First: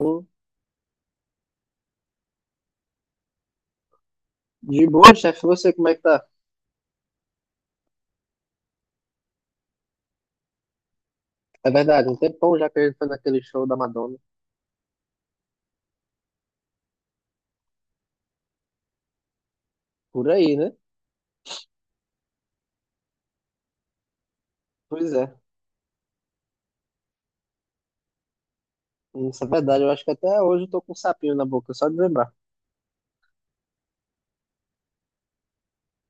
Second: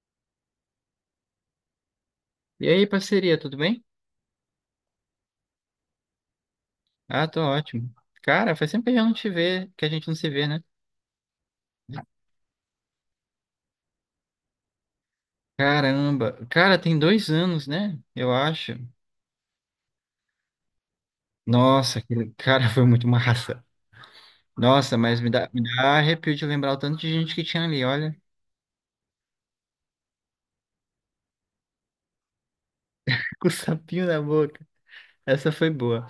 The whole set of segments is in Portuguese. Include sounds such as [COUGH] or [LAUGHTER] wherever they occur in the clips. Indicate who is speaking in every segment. Speaker 1: Hum,
Speaker 2: E aí, parceria, tudo bem?
Speaker 1: De boa, chefe, você como é que tá?
Speaker 2: Ah, tô ótimo. Cara, faz tempo que a gente não te vê, que a gente não se vê, né?
Speaker 1: É verdade, um tempão já que a gente foi naquele show da Madonna.
Speaker 2: Caramba, cara, tem dois anos, né? Eu acho.
Speaker 1: Por aí, né?
Speaker 2: Nossa, aquele [LAUGHS] cara foi muito massa. Nossa,
Speaker 1: Pois
Speaker 2: mas me
Speaker 1: é.
Speaker 2: dá, me dá arrepio de lembrar o tanto de gente que tinha ali, olha.
Speaker 1: Isso é verdade, eu acho que até hoje eu tô com um sapinho na boca, só de lembrar.
Speaker 2: [LAUGHS] Com o sapinho na boca. Essa foi boa.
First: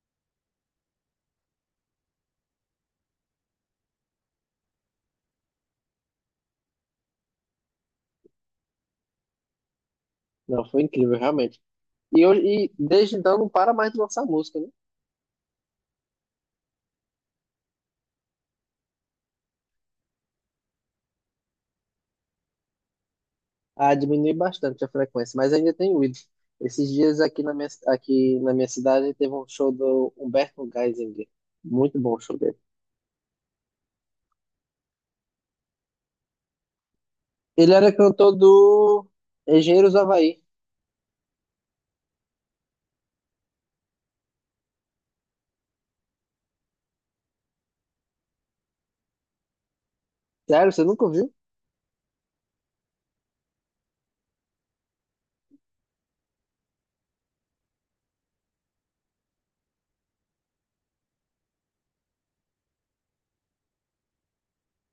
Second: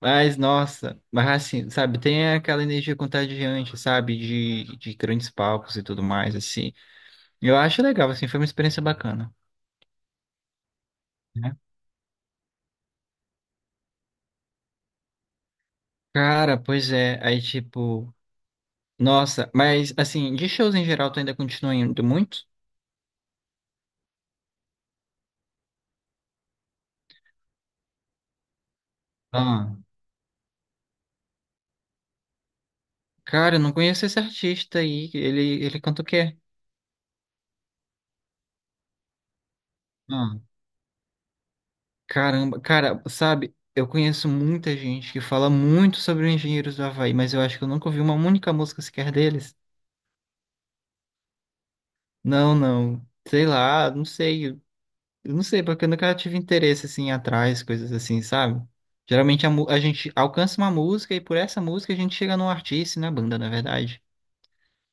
Speaker 2: Mas, nossa, mas assim, sabe, tem aquela energia contagiante, sabe? De grandes palcos e tudo mais, assim. Eu acho legal, assim, foi uma experiência bacana,
Speaker 1: Não, foi incrível,
Speaker 2: né?
Speaker 1: realmente. E, hoje, e desde então não para mais de lançar música, né?
Speaker 2: Cara, pois é. Aí, tipo. Nossa, mas assim, de shows em geral, tu ainda continua indo muito?
Speaker 1: Ah, diminui bastante a frequência, mas ainda tem ido. Esses dias aqui na minha cidade teve um show
Speaker 2: Ah,
Speaker 1: do Humberto Geisinger. Muito bom o show dele.
Speaker 2: cara, eu não conheço esse artista aí. Ele canta o quê?
Speaker 1: Ele era cantor do Engenheiros do
Speaker 2: Ah,
Speaker 1: Havaí.
Speaker 2: caramba, cara, sabe, eu conheço muita gente que fala muito sobre os Engenheiros do Havaí, mas eu acho que eu nunca ouvi uma única música sequer deles.
Speaker 1: Sério, você nunca ouviu?
Speaker 2: Não, não. Sei lá, não sei. Eu não sei, porque eu nunca tive interesse assim atrás, coisas assim, sabe? Geralmente a gente alcança uma música e por essa música a gente chega num artista e na banda, na verdade.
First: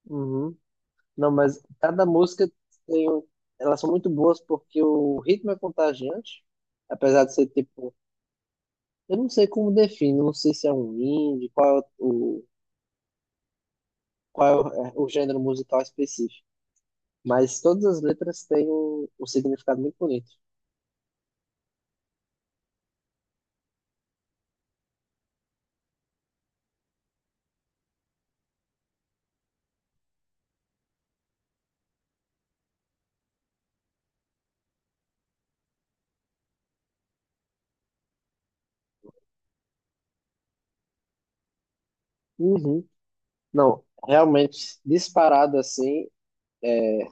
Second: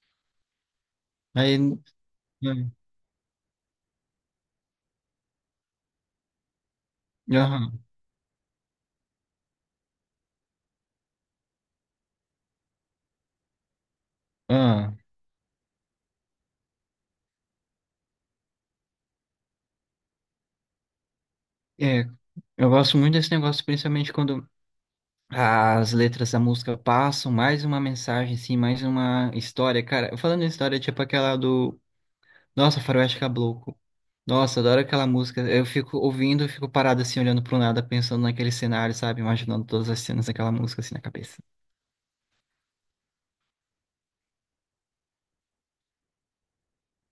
Speaker 1: Uhum. Não,
Speaker 2: Aí.
Speaker 1: mas cada música tem um... Elas são muito boas porque o ritmo é contagiante, apesar de ser
Speaker 2: Aham.
Speaker 1: tipo. Eu não sei como define, não sei se é um indie, qual é
Speaker 2: Aham.
Speaker 1: o gênero musical específico. Mas todas as letras têm um, um significado muito bonito.
Speaker 2: É, eu gosto muito desse negócio, principalmente quando as letras da música passam mais uma mensagem, assim, mais uma história. Cara, falando em história, tipo aquela do. Nossa, Faroeste Caboclo. Nossa, adoro aquela música. Eu fico ouvindo, eu fico parado assim, olhando pro nada, pensando naquele cenário, sabe? Imaginando todas as cenas daquela música assim na cabeça.
Speaker 1: Uhum. Não, realmente, disparado assim, é,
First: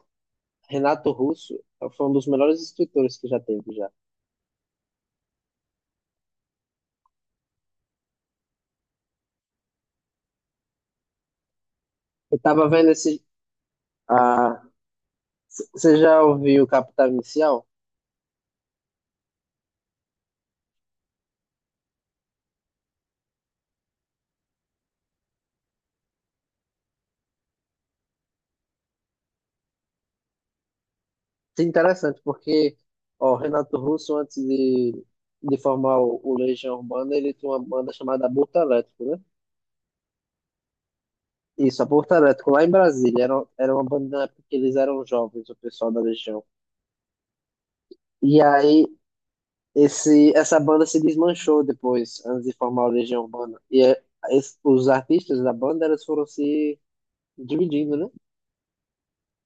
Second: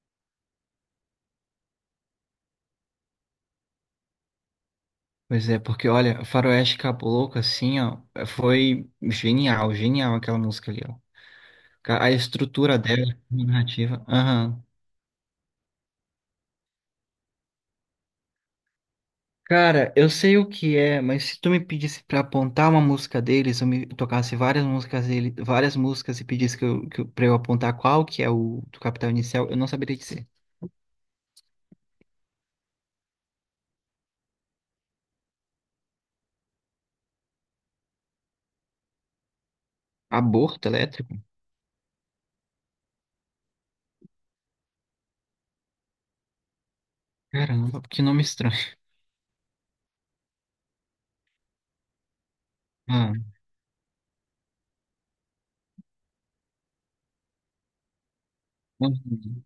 Speaker 1: Renato Russo foi um dos melhores escritores que já teve já.
Speaker 2: Pois é, porque olha, Faroeste Caboclo, assim, ó, foi genial, genial aquela música ali, ó. A
Speaker 1: Eu tava
Speaker 2: estrutura
Speaker 1: vendo
Speaker 2: dela,
Speaker 1: esse.
Speaker 2: a narrativa.
Speaker 1: Ah,
Speaker 2: Aham.
Speaker 1: você já ouviu Capital Inicial?
Speaker 2: Cara, eu sei o que é, mas se tu me pedisse pra apontar uma música deles, eu me tocasse várias músicas dele, várias músicas e pedisse pra eu apontar qual que é o do Capital Inicial, eu não saberia dizer.
Speaker 1: Sim, interessante, porque ó, o Renato Russo, antes de formar o Legião Urbana, ele tinha uma banda chamada Aborto Elétrico, né?
Speaker 2: Aborto elétrico?
Speaker 1: Isso, Aborto Elétrico, lá em Brasília. Era, era uma banda na época que eles eram jovens, o pessoal da Legião.
Speaker 2: Caramba, que nome
Speaker 1: E
Speaker 2: estranho.
Speaker 1: aí,
Speaker 2: [LAUGHS]
Speaker 1: esse, essa banda se desmanchou depois, antes de formar o
Speaker 2: Ah,
Speaker 1: Legião Urbana. E é, os artistas da banda, eles foram se dividindo, né?
Speaker 2: uhum,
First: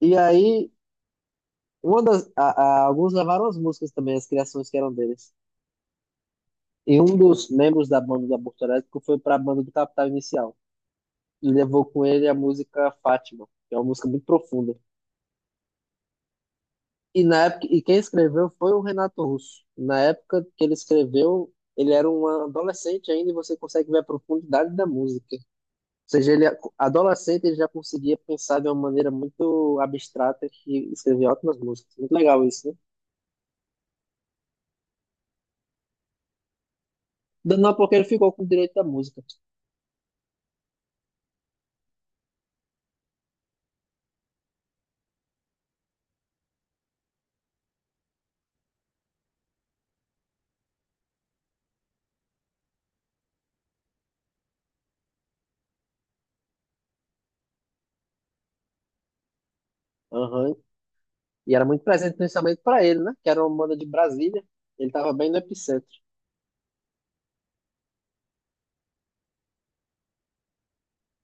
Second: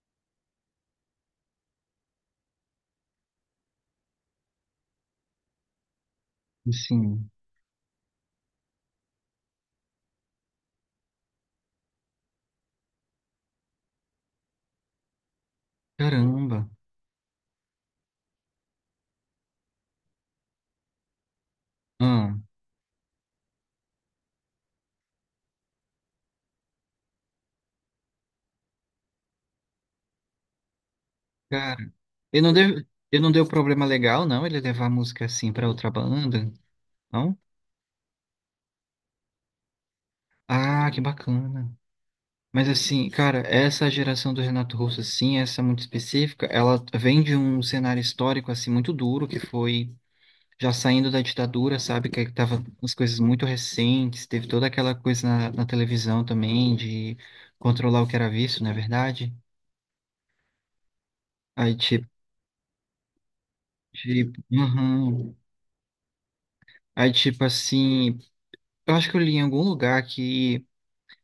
Speaker 1: E aí, uma das, a, alguns levaram as músicas também, as criações que eram deles. E um
Speaker 2: assim,
Speaker 1: dos membros da banda do Aborto Elétrico foi para a banda do Capital Inicial. E levou com ele a música Fátima, que é uma música muito profunda.
Speaker 2: caramba.
Speaker 1: E na época, e quem escreveu foi o Renato Russo. Na época que ele escreveu, ele era um
Speaker 2: Ah,
Speaker 1: adolescente ainda e você consegue ver a profundidade da música. Ou seja, ele adolescente ele já conseguia pensar de uma maneira muito abstrata que escrevia ótimas
Speaker 2: cara.
Speaker 1: músicas. Muito
Speaker 2: Ele
Speaker 1: legal
Speaker 2: não
Speaker 1: isso,
Speaker 2: deu, ele não deu problema legal, não, ele levar a música assim pra outra banda, não?
Speaker 1: né? Não, porque ele ficou com o direito da música.
Speaker 2: Ah, que bacana. Mas assim, cara, essa geração do Renato Russo, assim, essa muito específica, ela vem de um cenário histórico, assim, muito duro, que foi já saindo da ditadura, sabe? Que tava as coisas muito recentes, teve toda aquela coisa na televisão também, de controlar o que era visto, não é verdade?
Speaker 1: Aham, e era
Speaker 2: Aí,
Speaker 1: muito
Speaker 2: tipo,
Speaker 1: presente principalmente para ele, né? Que era uma banda de
Speaker 2: tipo,
Speaker 1: Brasília. Ele tava bem no
Speaker 2: uhum.
Speaker 1: epicentro.
Speaker 2: Aí, tipo, assim, eu acho que eu li em algum lugar que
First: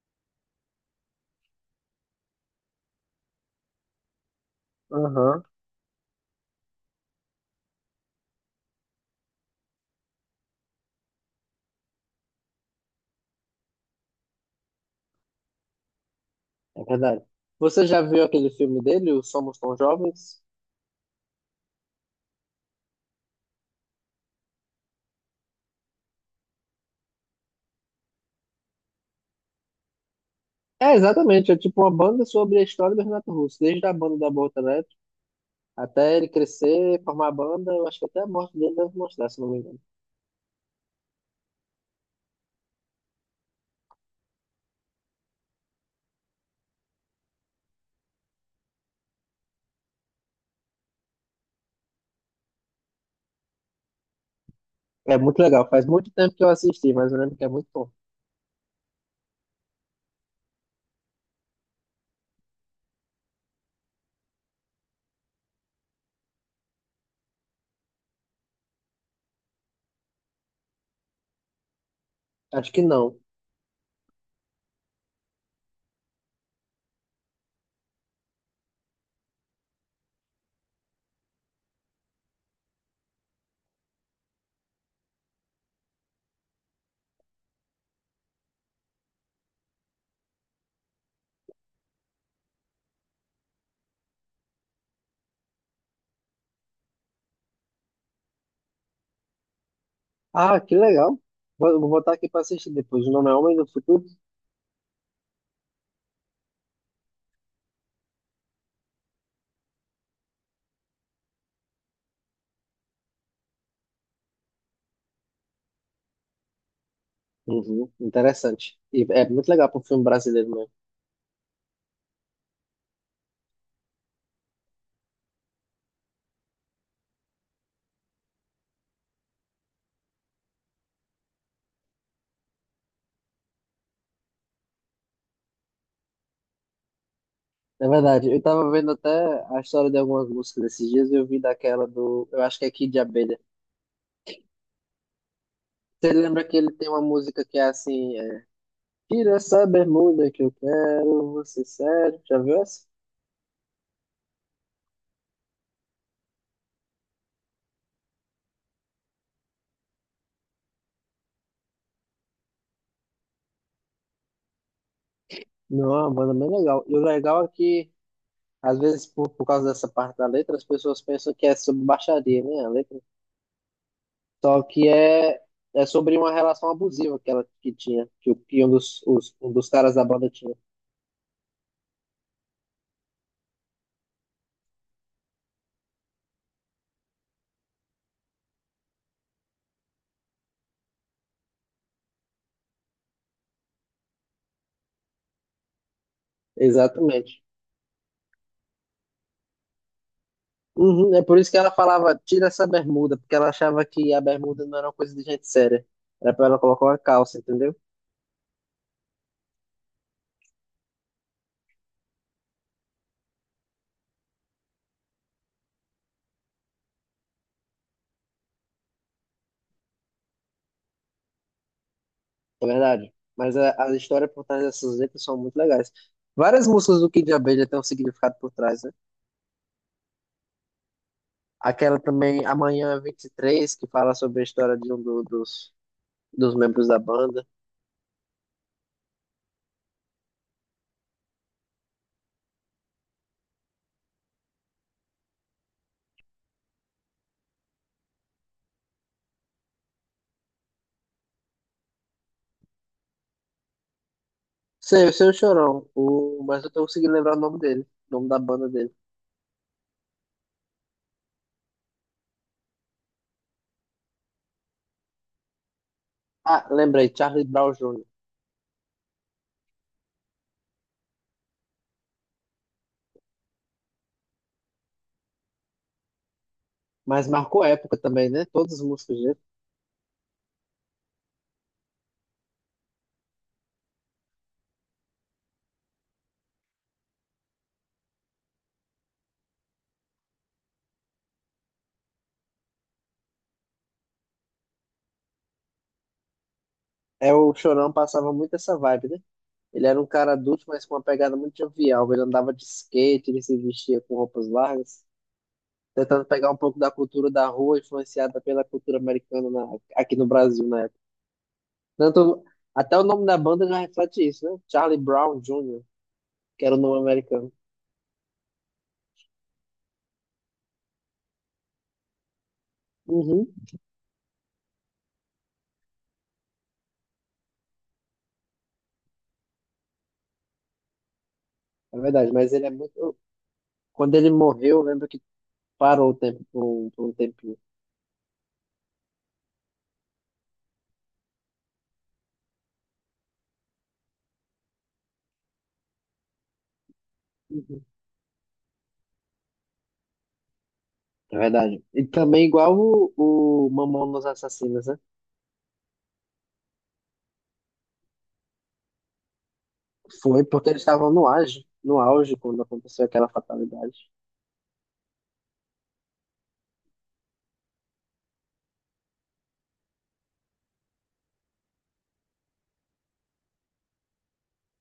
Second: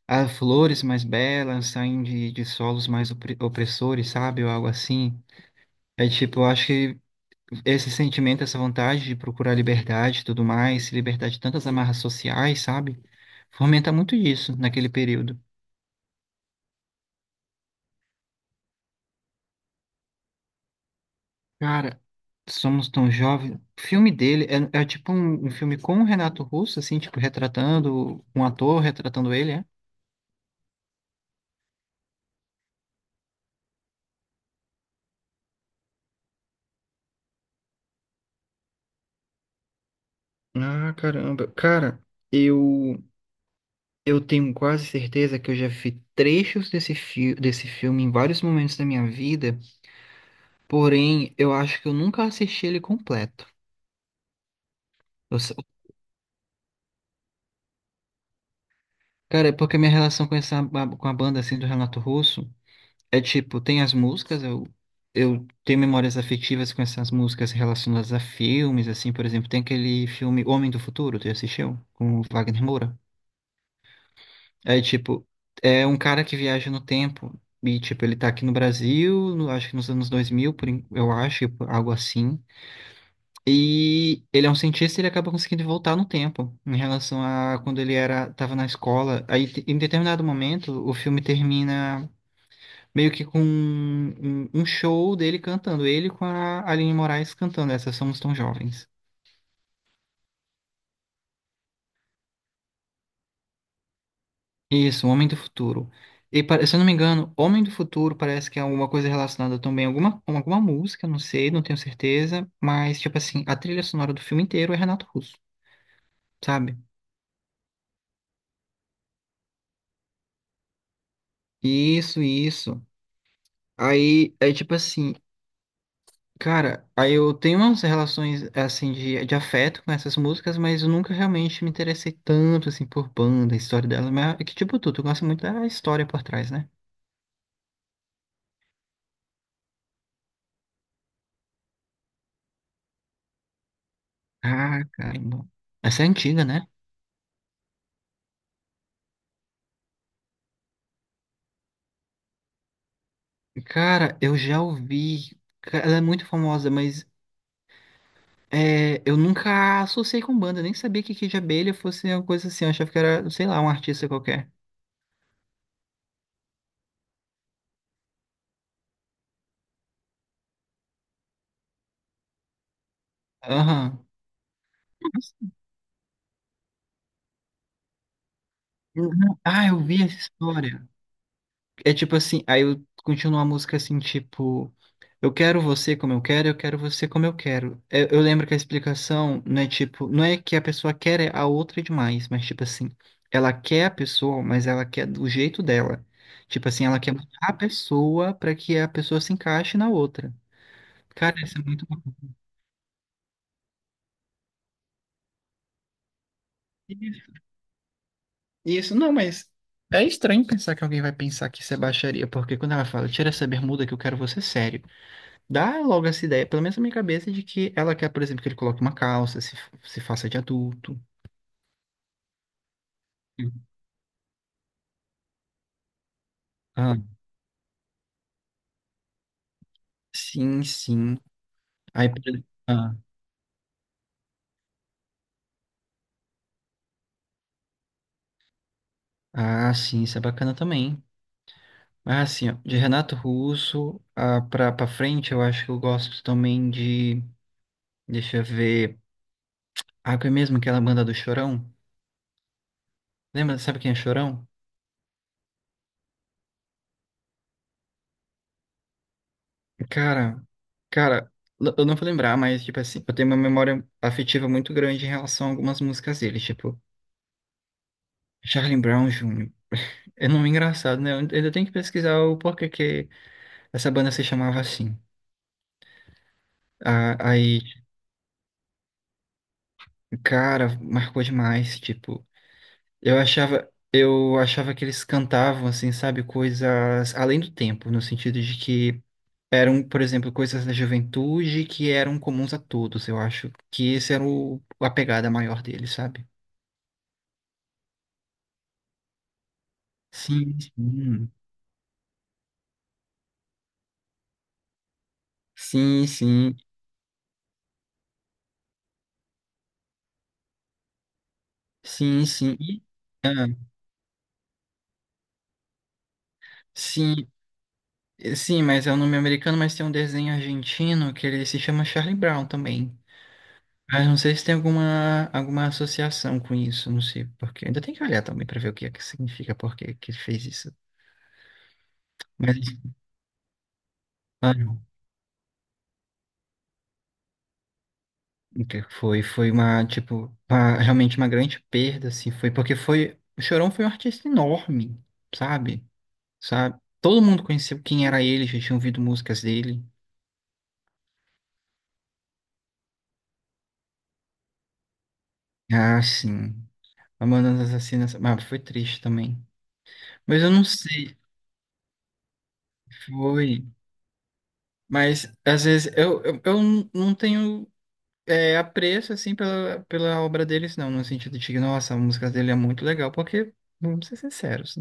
Speaker 2: as flores mais belas saem de solos mais opressores, sabe? Ou algo assim.
Speaker 1: Aham,
Speaker 2: É tipo, eu acho que esse sentimento, essa vontade de procurar liberdade e tudo mais, se libertar de tantas amarras sociais, sabe? Fomenta muito isso naquele período.
Speaker 1: é verdade. Você já viu aquele filme dele, o Somos Tão Jovens?
Speaker 2: Cara, Somos Tão Jovens. O filme dele é, é tipo um filme com o Renato Russo, assim, tipo, retratando um ator, retratando ele, é?
Speaker 1: É, exatamente. É tipo uma banda sobre a história do Renato Russo, desde a banda da Boca Elétrica até ele crescer, formar a banda. Eu acho que até a morte dele deve mostrar, se não me engano.
Speaker 2: Ah, caramba. Cara, eu eu tenho quase certeza que eu já vi trechos desse filme em vários momentos da minha vida, porém, eu acho que eu nunca assisti ele completo.
Speaker 1: É muito
Speaker 2: Eu
Speaker 1: legal. Faz muito tempo que eu assisti, mas eu lembro que é muito bom.
Speaker 2: Cara, é porque a minha relação com com a banda assim do Renato Russo é tipo, tem as músicas, eu tenho memórias afetivas com essas músicas relacionadas a filmes, assim, por exemplo, tem aquele filme Homem do Futuro, tu já assistiu? Com o Wagner
Speaker 1: Acho que
Speaker 2: Moura.
Speaker 1: não.
Speaker 2: É tipo, é um cara que viaja no tempo e tipo, ele tá aqui no Brasil, acho que nos anos 2000 eu acho, algo assim. E ele é um cientista, ele acaba conseguindo voltar no tempo, em relação a quando ele era, estava na escola. Aí, em determinado momento, o filme termina meio que com um show dele cantando, ele com a Aline Moraes cantando essa Somos Tão Jovens.
Speaker 1: Ah, que legal. Vou, vou botar aqui pra assistir depois. O nome é Homem do Futuro?
Speaker 2: Isso, Homem do Futuro. E, se eu não me engano, Homem do Futuro parece que é alguma coisa relacionada também a alguma, com alguma música, não sei, não tenho certeza, mas, tipo assim, a trilha sonora do filme inteiro é Renato Russo, sabe?
Speaker 1: Uhum, interessante. E é muito legal para um filme brasileiro mesmo.
Speaker 2: Isso, isso. Aí é tipo assim. Cara, aí eu tenho umas relações assim de afeto com essas músicas, mas eu nunca realmente me interessei tanto assim por banda, a história dela, mas é que tipo tu, tu gosta muito da história por trás, né?
Speaker 1: É verdade, eu tava vendo até a história de algumas músicas esses dias e eu vi daquela do. Eu acho que é Kid de Abelha.
Speaker 2: Ah, caramba. Essa é
Speaker 1: Você lembra
Speaker 2: antiga,
Speaker 1: que
Speaker 2: né?
Speaker 1: ele tem uma música que é assim: é, tira essa bermuda que eu quero, você sério. Já viu essa?
Speaker 2: Cara, eu já ouvi, ela é muito famosa, mas é, eu nunca associei com banda, nem sabia que Kid Abelha fosse uma coisa assim, eu achava que era, sei lá, um artista qualquer.
Speaker 1: Não, é uma banda bem legal. E o legal é que, às vezes, por causa dessa parte da letra, as pessoas pensam que é sobre baixaria, né? A letra.
Speaker 2: Aham.
Speaker 1: Só que é,
Speaker 2: Nossa.
Speaker 1: é sobre uma relação abusiva que ela que tinha, que, que um dos,
Speaker 2: Uhum.
Speaker 1: um
Speaker 2: Ah,
Speaker 1: dos
Speaker 2: eu
Speaker 1: caras
Speaker 2: vi
Speaker 1: da
Speaker 2: essa
Speaker 1: banda tinha.
Speaker 2: história. É tipo assim, aí eu continuo a música assim, tipo, eu quero você como eu quero você como eu quero. Eu lembro que a explicação não é tipo, não é que a pessoa quer é a outra demais, mas tipo assim, ela quer a pessoa, mas ela quer do jeito dela. Tipo assim, ela quer mudar
Speaker 1: Exatamente.
Speaker 2: a pessoa pra que a pessoa se encaixe na outra.
Speaker 1: Uhum, é por
Speaker 2: Cara,
Speaker 1: isso que
Speaker 2: isso é
Speaker 1: ela
Speaker 2: muito bom.
Speaker 1: falava, tira essa bermuda, porque ela achava que a bermuda não era uma coisa de gente séria. Era pra ela colocar uma
Speaker 2: Isso.
Speaker 1: calça, entendeu?
Speaker 2: Isso, não, mas é estranho pensar que alguém vai pensar que isso é baixaria, porque quando ela fala, tira essa bermuda que eu quero você sério. Dá logo essa ideia, pelo menos na minha cabeça, de que ela quer, por exemplo, que ele coloque uma calça, se faça de adulto.
Speaker 1: É verdade.
Speaker 2: Uhum.
Speaker 1: Mas a história por trás dessas letras são muito legais. Várias
Speaker 2: Ah,
Speaker 1: músicas do Kid Abelha têm um significado por trás, né?
Speaker 2: sim, sim.
Speaker 1: Aquela
Speaker 2: Aí, por
Speaker 1: também,
Speaker 2: exemplo, ah,
Speaker 1: Amanhã 23, que fala sobre a história de um dos, dos membros da banda.
Speaker 2: ah, sim, isso é bacana também. Ah, sim, ó, de Renato Russo ah, pra frente, eu acho que eu gosto também de. Deixa eu ver. Ah, que é mesmo aquela banda do Chorão? Lembra? Sabe quem é Chorão?
Speaker 1: Sei, eu sei o Chorão, o, mas eu tô conseguindo lembrar o nome dele, o nome da banda dele.
Speaker 2: Cara, cara, eu não vou lembrar, mas, tipo assim, eu tenho uma memória afetiva muito grande em relação a algumas músicas dele,
Speaker 1: Ah,
Speaker 2: tipo,
Speaker 1: lembrei, Charlie Brown Jr.
Speaker 2: Charlie Brown Jr. É nome engraçado, né? Eu ainda tenho que pesquisar o porquê que essa banda se chamava assim.
Speaker 1: Mas
Speaker 2: Aí,
Speaker 1: marcou época também, né? Todas as músicas dele.
Speaker 2: cara, marcou demais, tipo, eu achava que eles cantavam assim, sabe, coisas além do tempo, no sentido de que eram, por exemplo, coisas da juventude que eram comuns a todos. Eu acho que esse era o a pegada maior deles, sabe?
Speaker 1: É, o Chorão passava muito essa vibe, né? Ele era um cara
Speaker 2: Sim,
Speaker 1: adulto, mas com uma
Speaker 2: sim.
Speaker 1: pegada muito jovial. Ele andava de skate, ele se vestia com roupas largas,
Speaker 2: Sim,
Speaker 1: tentando pegar um
Speaker 2: sim.
Speaker 1: pouco da cultura da rua, influenciada pela cultura americana aqui no Brasil na época.
Speaker 2: Sim,
Speaker 1: Tanto,
Speaker 2: sim. E-
Speaker 1: até o nome da
Speaker 2: ah,
Speaker 1: banda já reflete isso, né? Charlie Brown Jr., que era o nome
Speaker 2: sim.
Speaker 1: americano.
Speaker 2: Sim, mas é um nome americano, mas tem um desenho argentino que ele se chama Charlie Brown também.
Speaker 1: Uhum,
Speaker 2: Mas não sei se tem alguma, alguma associação com isso, não sei porque. Ainda tem que olhar também para ver o que é que significa, por que que ele fez isso.
Speaker 1: é verdade, mas
Speaker 2: Mas
Speaker 1: ele é muito. Quando ele
Speaker 2: ah,
Speaker 1: morreu,
Speaker 2: não.
Speaker 1: eu lembro que parou o tempo por um tempinho.
Speaker 2: O que foi foi uma realmente uma grande perda, assim, foi porque foi o Chorão foi um artista enorme, sabe? Sabe? Todo mundo conheceu
Speaker 1: Uhum.
Speaker 2: quem era ele, já tinha ouvido músicas dele.
Speaker 1: É verdade. E também igual o Mamonas Assassinas, né?
Speaker 2: Ah, sim. Mamonas Assassinas, mas foi triste também. Mas
Speaker 1: Foi
Speaker 2: eu não
Speaker 1: porque eles estavam
Speaker 2: sei.
Speaker 1: no auge, no auge quando aconteceu aquela
Speaker 2: Foi.
Speaker 1: fatalidade.
Speaker 2: Mas às vezes eu não não tenho é, apreço assim pela obra deles, não, no sentido de que, nossa, a música dele é muito legal, porque, vamos ser sinceros,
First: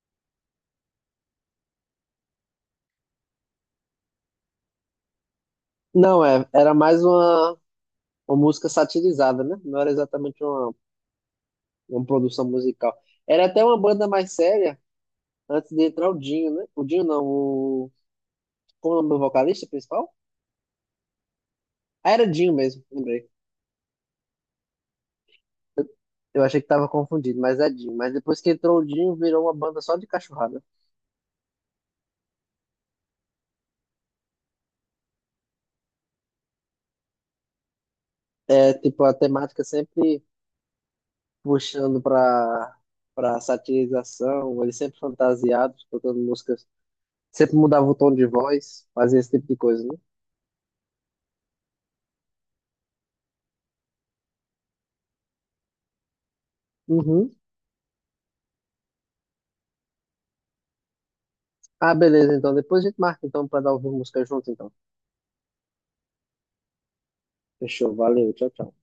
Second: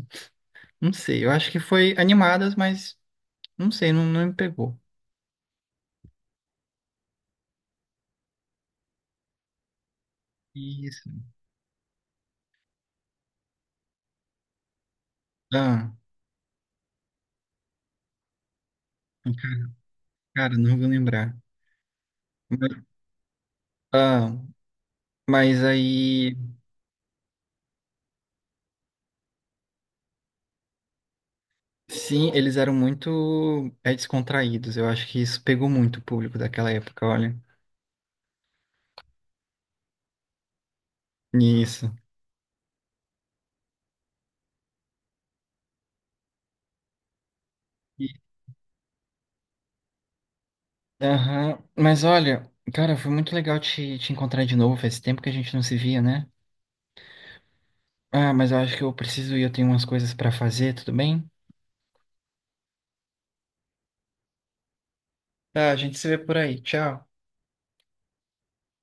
Speaker 2: não sei, eu acho que foi animadas, mas não sei, não, não me pegou.
Speaker 1: Não, é, era mais uma música satirizada, né? Não era exatamente
Speaker 2: Isso.
Speaker 1: uma produção musical. Era até uma banda mais séria antes de
Speaker 2: Ah,
Speaker 1: entrar o Dinho, né? O Dinho não, o. Como é o nome do vocalista
Speaker 2: cara,
Speaker 1: principal?
Speaker 2: cara, não vou lembrar.
Speaker 1: Ah, era Dinho
Speaker 2: Mas-
Speaker 1: mesmo, lembrei.
Speaker 2: Ah, mas aí,
Speaker 1: Eu achei que tava confundido, mas é Dinho. Mas depois que entrou o Dinho, virou uma banda só de cachorrada.
Speaker 2: sim, eles eram muito é, descontraídos. Eu acho que isso pegou muito o público daquela época, olha.
Speaker 1: É, tipo, a temática sempre
Speaker 2: Isso.
Speaker 1: puxando pra, pra satirização, eles sempre fantasiados, tocando músicas. Sempre mudava o tom de voz, fazia esse tipo de coisa, né?
Speaker 2: Aham. Mas olha, cara, foi muito legal te encontrar de novo. Faz tempo que a gente não se via, né?
Speaker 1: Uhum.
Speaker 2: Ah, mas eu acho que eu preciso ir, eu tenho umas coisas pra fazer, tudo bem?
Speaker 1: Ah, beleza, então. Depois a gente marca, então, pra dar ouvir música junto, então.
Speaker 2: Tá, a gente se vê por aí. Tchau.
Speaker 1: Fechou, valeu, tchau, tchau.